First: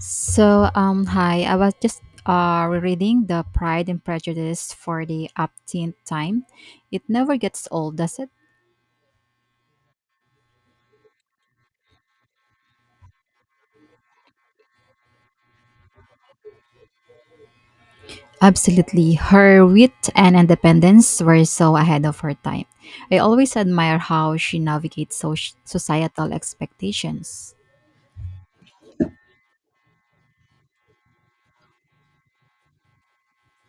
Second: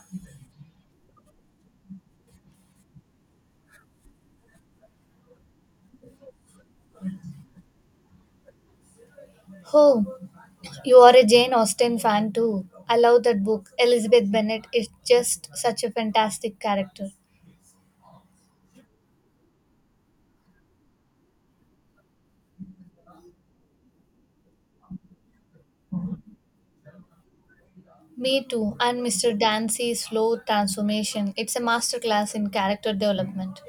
Hi. I was just rereading The Pride and Prejudice for the upteenth time. It never gets old, does it? Oh, you are a Jane Austen fan too. I love that book. Elizabeth Bennet is just such a fantastic character. Absolutely. Her wit and independence were so ahead of her time. I always admire how she navigates societal expectations. Me too, and Mr. Dancy's slow transformation. It's a masterclass in character development.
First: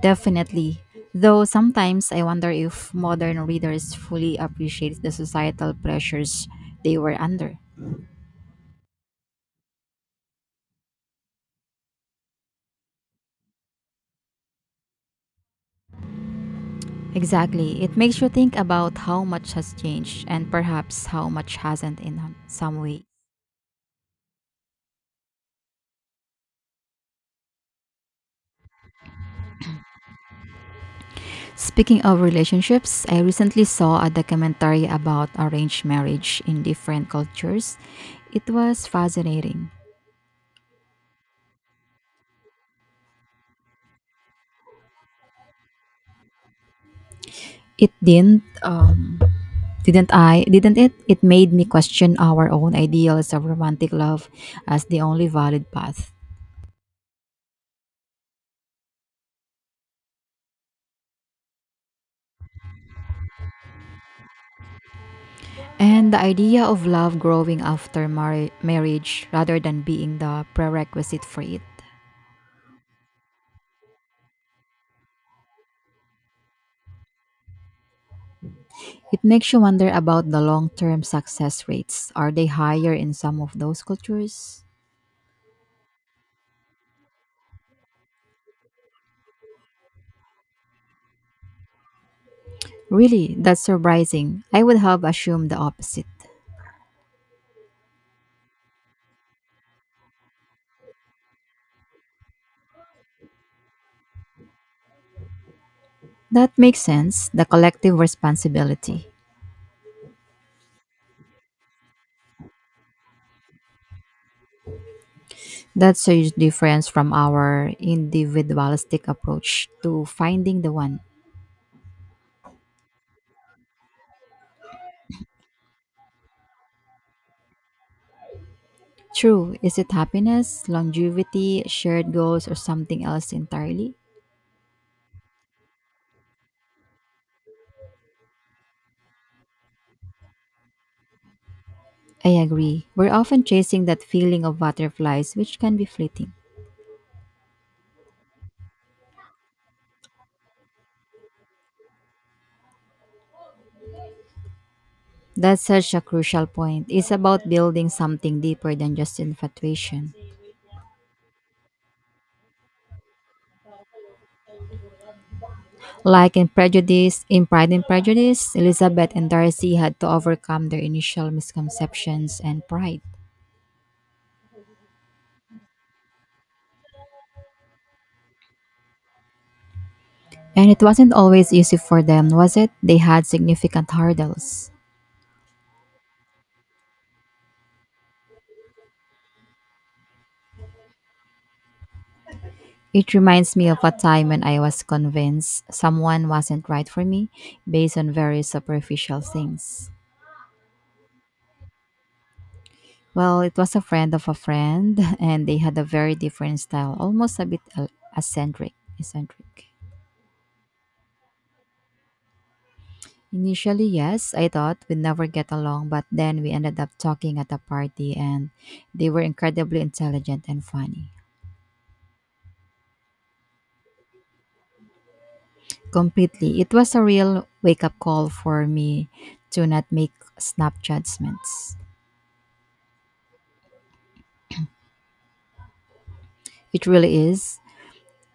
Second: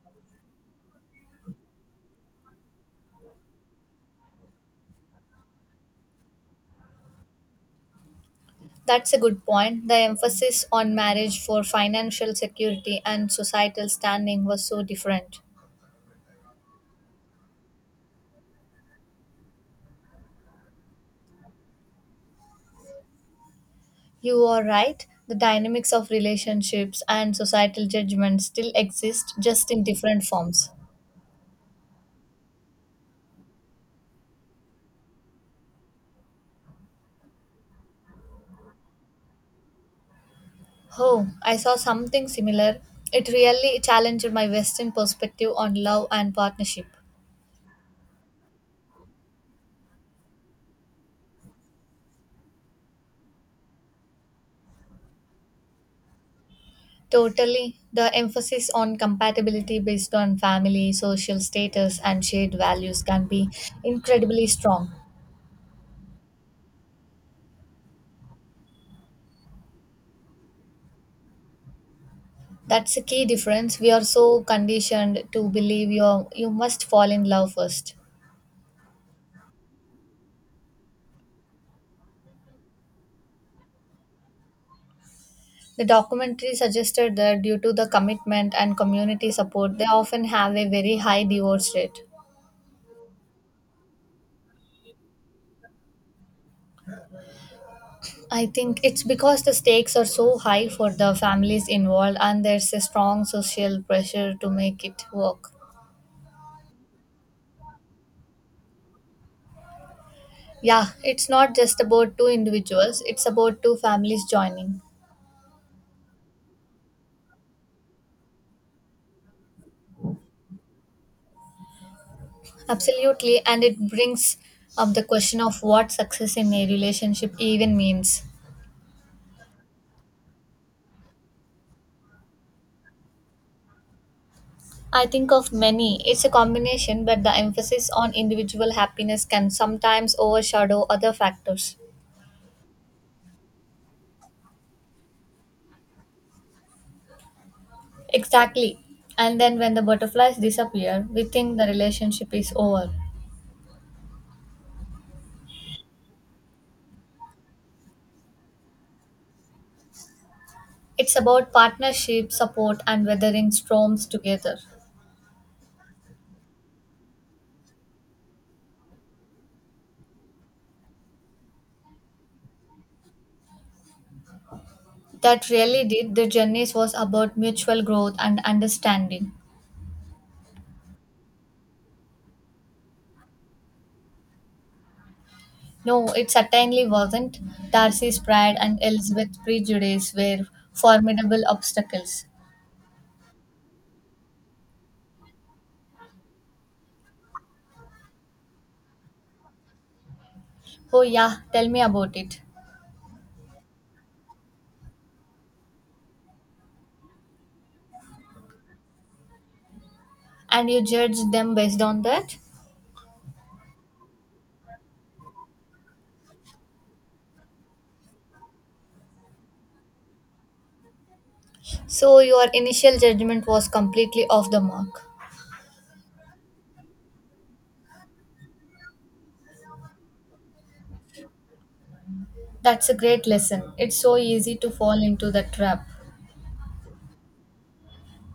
Definitely. Though sometimes I wonder if modern readers fully appreciate the societal pressures they were under. That's a good point. The emphasis on marriage for financial security and societal standing was so different. Exactly. It makes you think about how much has changed and perhaps how much hasn't in some way. You are right. The dynamics of relationships and societal judgment still exist just in different forms. Speaking of relationships, I recently saw a documentary about arranged marriage in different cultures. It was fascinating. Oh, I saw something similar. It really challenged my Western perspective on love and partnership. It didn't I? Didn't it? It made me question our own ideals of romantic love as the only valid path. Totally. The emphasis on compatibility based on family, social status, and shared values can be incredibly strong. And the idea of love growing after marriage rather than being the prerequisite for it. That's a key difference. We are so conditioned to believe you must fall in love first. It makes you wonder about the long term success rates. Are they higher in some of those cultures? The documentary suggested that due to the commitment and community support, they often have a very high divorce rate. Really, that's surprising. I would have assumed the opposite. I think it's because the stakes are so high for the families involved and there's a strong social pressure to make it work. That makes sense. The collective responsibility. Yeah, it's not just about two individuals, it's about two families joining. That's a huge difference from our individualistic approach to finding the one. Absolutely, and it brings up the question of what success in a relationship even means. True, is it happiness, longevity, shared goals, or something else entirely? I think of many, it's a combination, but the emphasis on individual happiness can sometimes overshadow other factors. I agree. We're often chasing that feeling of butterflies, which can be fleeting. Exactly. And then when the butterflies disappear, we think the relationship is over. That's such a crucial point. It's about building something deeper than just infatuation. It's about partnership, support, and weathering storms together. Like in Pride and Prejudice, Elizabeth and Darcy had to overcome their initial misconceptions and pride. That really did. The journeys was about mutual growth and understanding. And it wasn't always easy for them, was it? They had significant hurdles. No, it certainly wasn't. Darcy's pride and Elizabeth's prejudice were formidable obstacles. It reminds me of a time when I was convinced someone wasn't right for me based on very superficial things. Oh, yeah, tell me about it. Well, it was a friend of a friend, and they had a very different style, almost a bit eccentric. Eccentric. And you judged them based on that? Initially, yes, I thought we'd never get along, but then we ended up talking at a party, and they were incredibly intelligent and funny. So, your initial judgment was completely off the mark. Completely, it was a real wake-up call for me to not make snap judgments. That's a great lesson. It's so easy to fall into the trap. It really is,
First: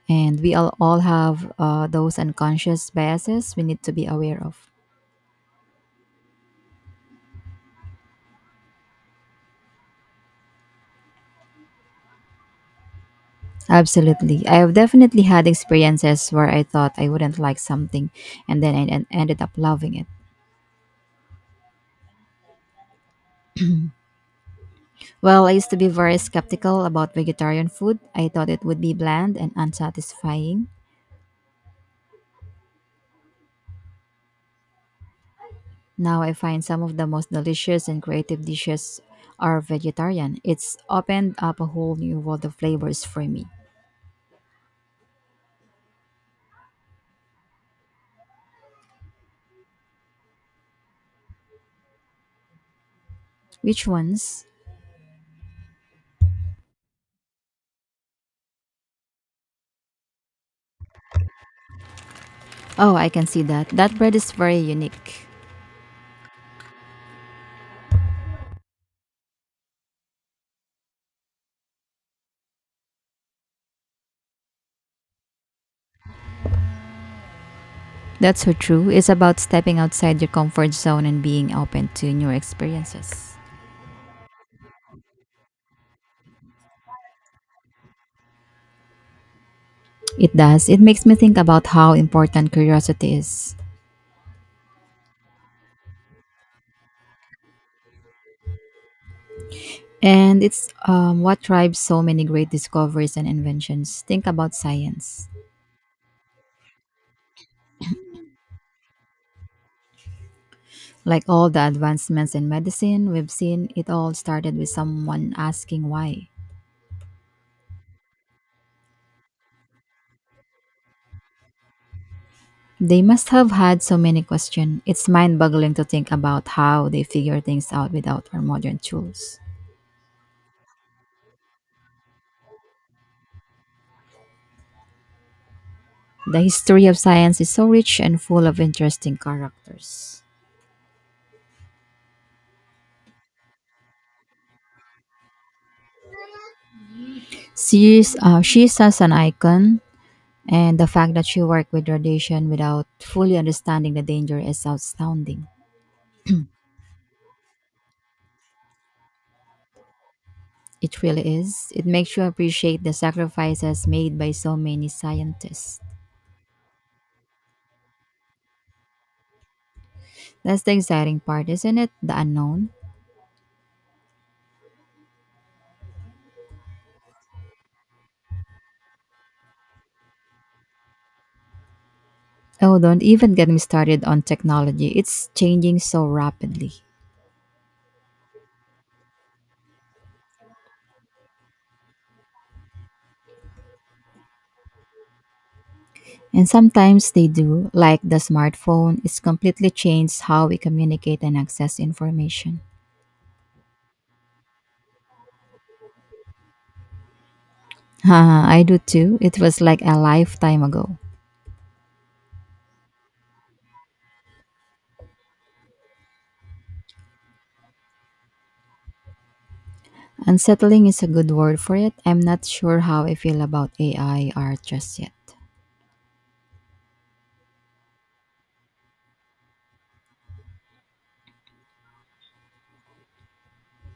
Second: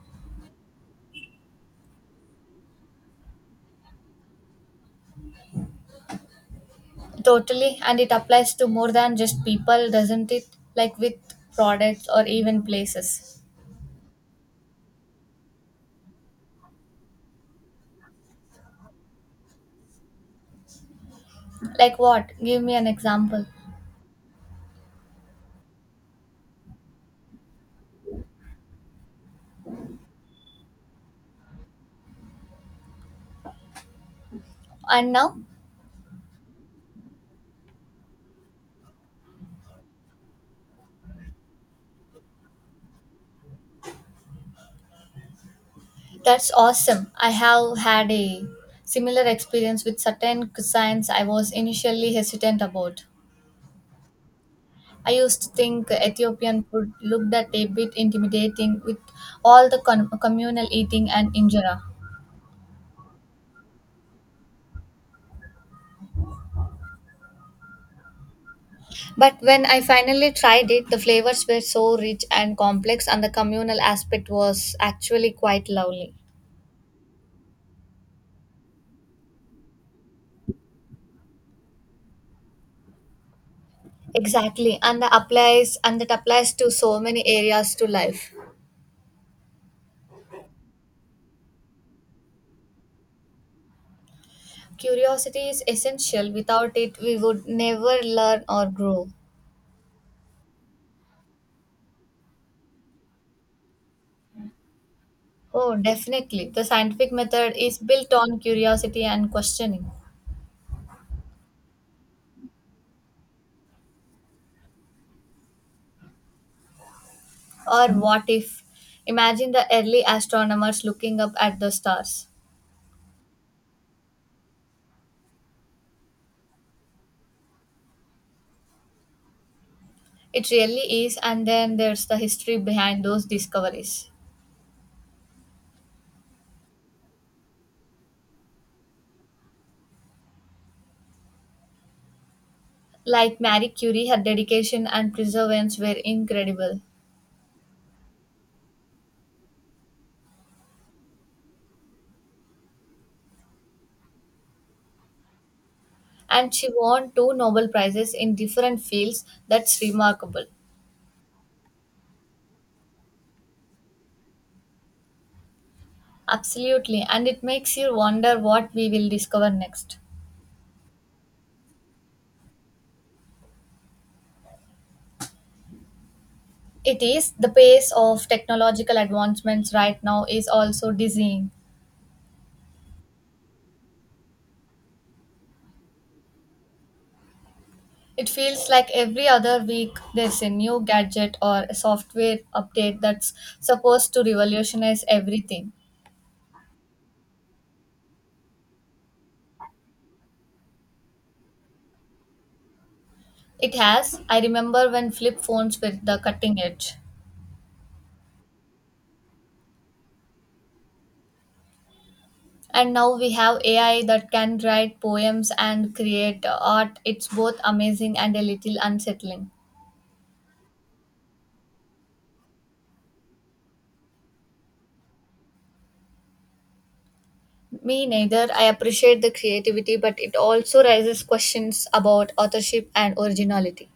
and we all have those unconscious biases we need to be aware of. Totally, and it applies to more than just people, doesn't it? Like with products or even places. Absolutely. I have definitely had experiences where I thought I wouldn't like something and then I ended up loving it. Like what? Give me an example. Well, I used to be very skeptical about vegetarian food. I thought it would be bland and unsatisfying. And now? Now I find some of the most delicious and creative dishes are vegetarian. It's opened up a whole new world of flavors for me. That's awesome. I have had a similar experience with certain cuisines I was initially hesitant about. Which ones? I used to think Ethiopian food looked at a bit intimidating with all the communal eating and injera. Oh, I can see that. That bread is very unique. But when I finally tried it, the flavors were so rich and complex, and the communal aspect was actually quite lovely. That's so true. It's about stepping outside your comfort zone and being open to new experiences. Exactly, and that applies to so many areas to life. It does. It makes me think about how important curiosity is. Curiosity is essential. Without it, we would never learn or grow. And it's what drives so many great discoveries and inventions. Think about science. Oh, definitely. The scientific method is built on curiosity and questioning. Like all the advancements in medicine we've seen, it all started with someone asking why. Or what if? Imagine the early astronomers looking up at the stars. They must have had so many questions. It's mind boggling to think about how they figure things out without our modern tools. It really is, and then there's the history behind those discoveries. The history of science is so rich and full of interesting characters. Like Marie Curie, her dedication and perseverance were incredible, She is, she such an icon. And the fact that she worked with radiation without fully understanding the danger is astounding. and she won two Nobel Prizes in different fields. That's remarkable. It really is. It makes you appreciate the sacrifices made by so many scientists. Absolutely, and it makes you wonder what we will discover next. That's the exciting part, isn't it? The unknown. It is the pace of technological advancements right now is also dizzying. Oh, don't even get me started on technology. It's changing so rapidly. It feels like every other week there's a new gadget or a software update that's supposed to revolutionize everything. And sometimes they do, like the smartphone, it's completely changed how we communicate and access information. It has. I remember when flip phones were the cutting edge. Haha, I do too. It was like a lifetime ago. And now we have AI that can write poems and create art. It's both amazing and a little unsettling. Unsettling is a good word for it. I'm not sure how I feel about AI art just yet. Me neither. I appreciate the creativity, but it also raises questions about authorship and originality.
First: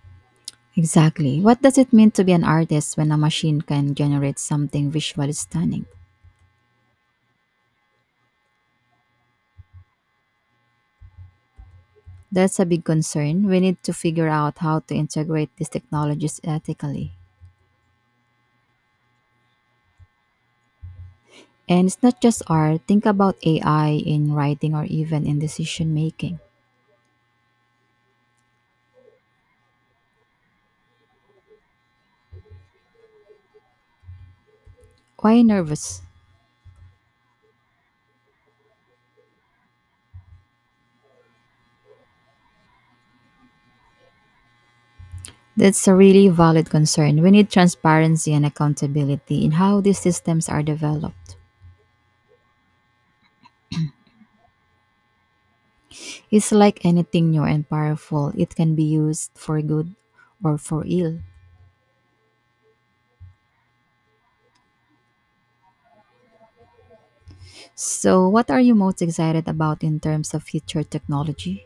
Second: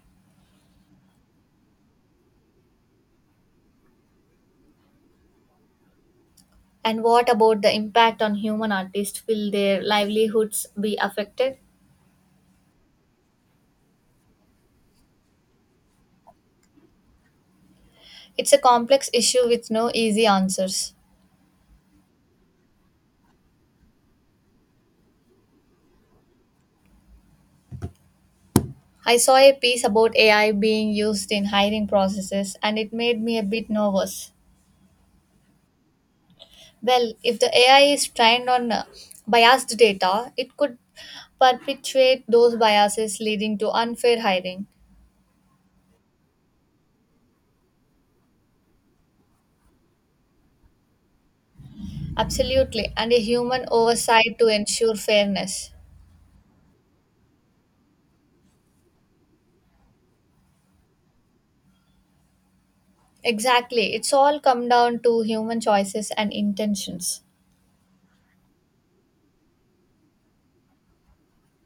Exactly. What does it mean to be an artist when a machine can generate something visually stunning? And what about the impact on human artists? Will their livelihoods be affected? That's a big concern. We need to figure out how to integrate these technologies ethically. It's a complex issue with no easy answers. And it's not just art. Think about AI in writing or even in decision making. I saw a piece about AI being used in hiring processes and it made me a bit nervous. Why nervous? Well, if the AI is trained on biased data, it could perpetuate those biases leading to unfair hiring. That's a really valid concern. We need transparency and accountability in how these systems are developed. Absolutely, and a human oversight to ensure fairness. It's like anything new and powerful, it can be used for good or for ill. Exactly, it's all come down to human choices and intentions. So, what are you most excited about in terms of future technology?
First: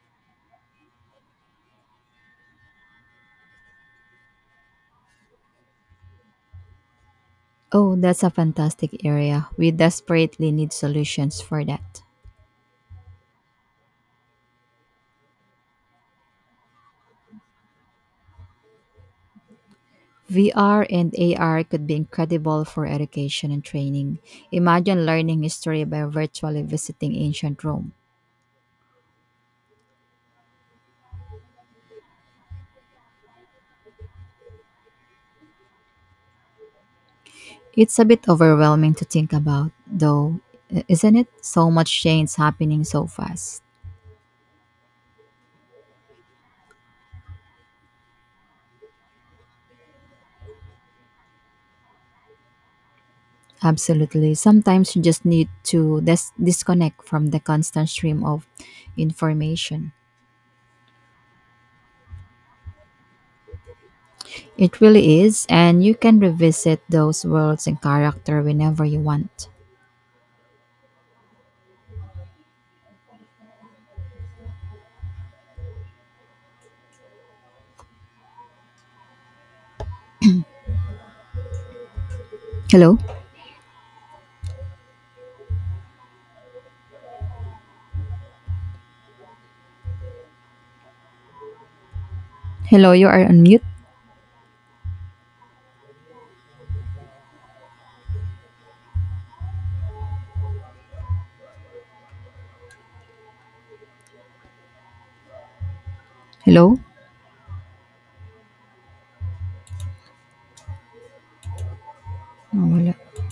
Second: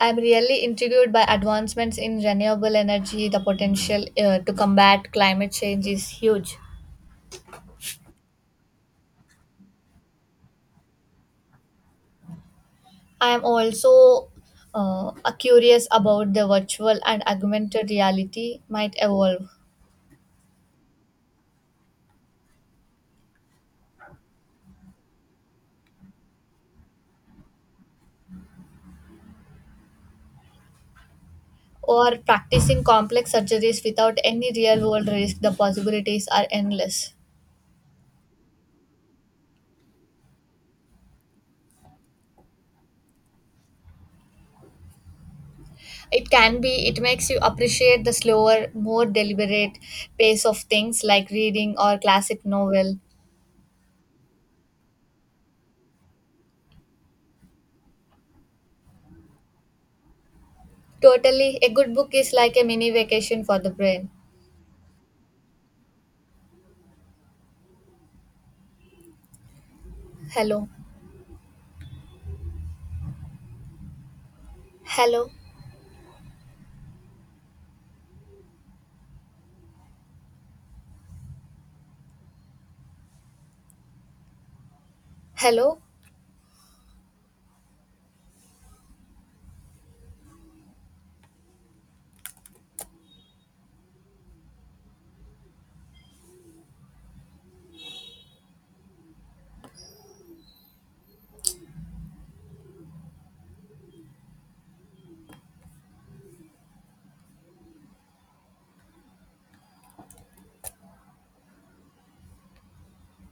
I'm really intrigued by advancements in renewable energy. The potential to combat climate change is huge. Oh, that's a fantastic area. We desperately need solutions for that. I am also uh, curious about the virtual and augmented reality might evolve. VR and AR could be incredible for education and training. Imagine learning history by virtually visiting ancient Rome. Or practicing complex surgeries without any real world risk, the possibilities are endless. It's a bit overwhelming to think about, though, isn't it? So much change happening so fast. It can be, it makes you appreciate the slower, more deliberate pace of things like reading or classic novel. Absolutely. Sometimes you just need to disconnect from the constant stream of information. Totally, a good book is like a mini vacation for the brain. It really is, and you can revisit those worlds and character whenever you want. Hello, hello, Hello? hello. Hello, you are on mute? Hello? Oh, wala.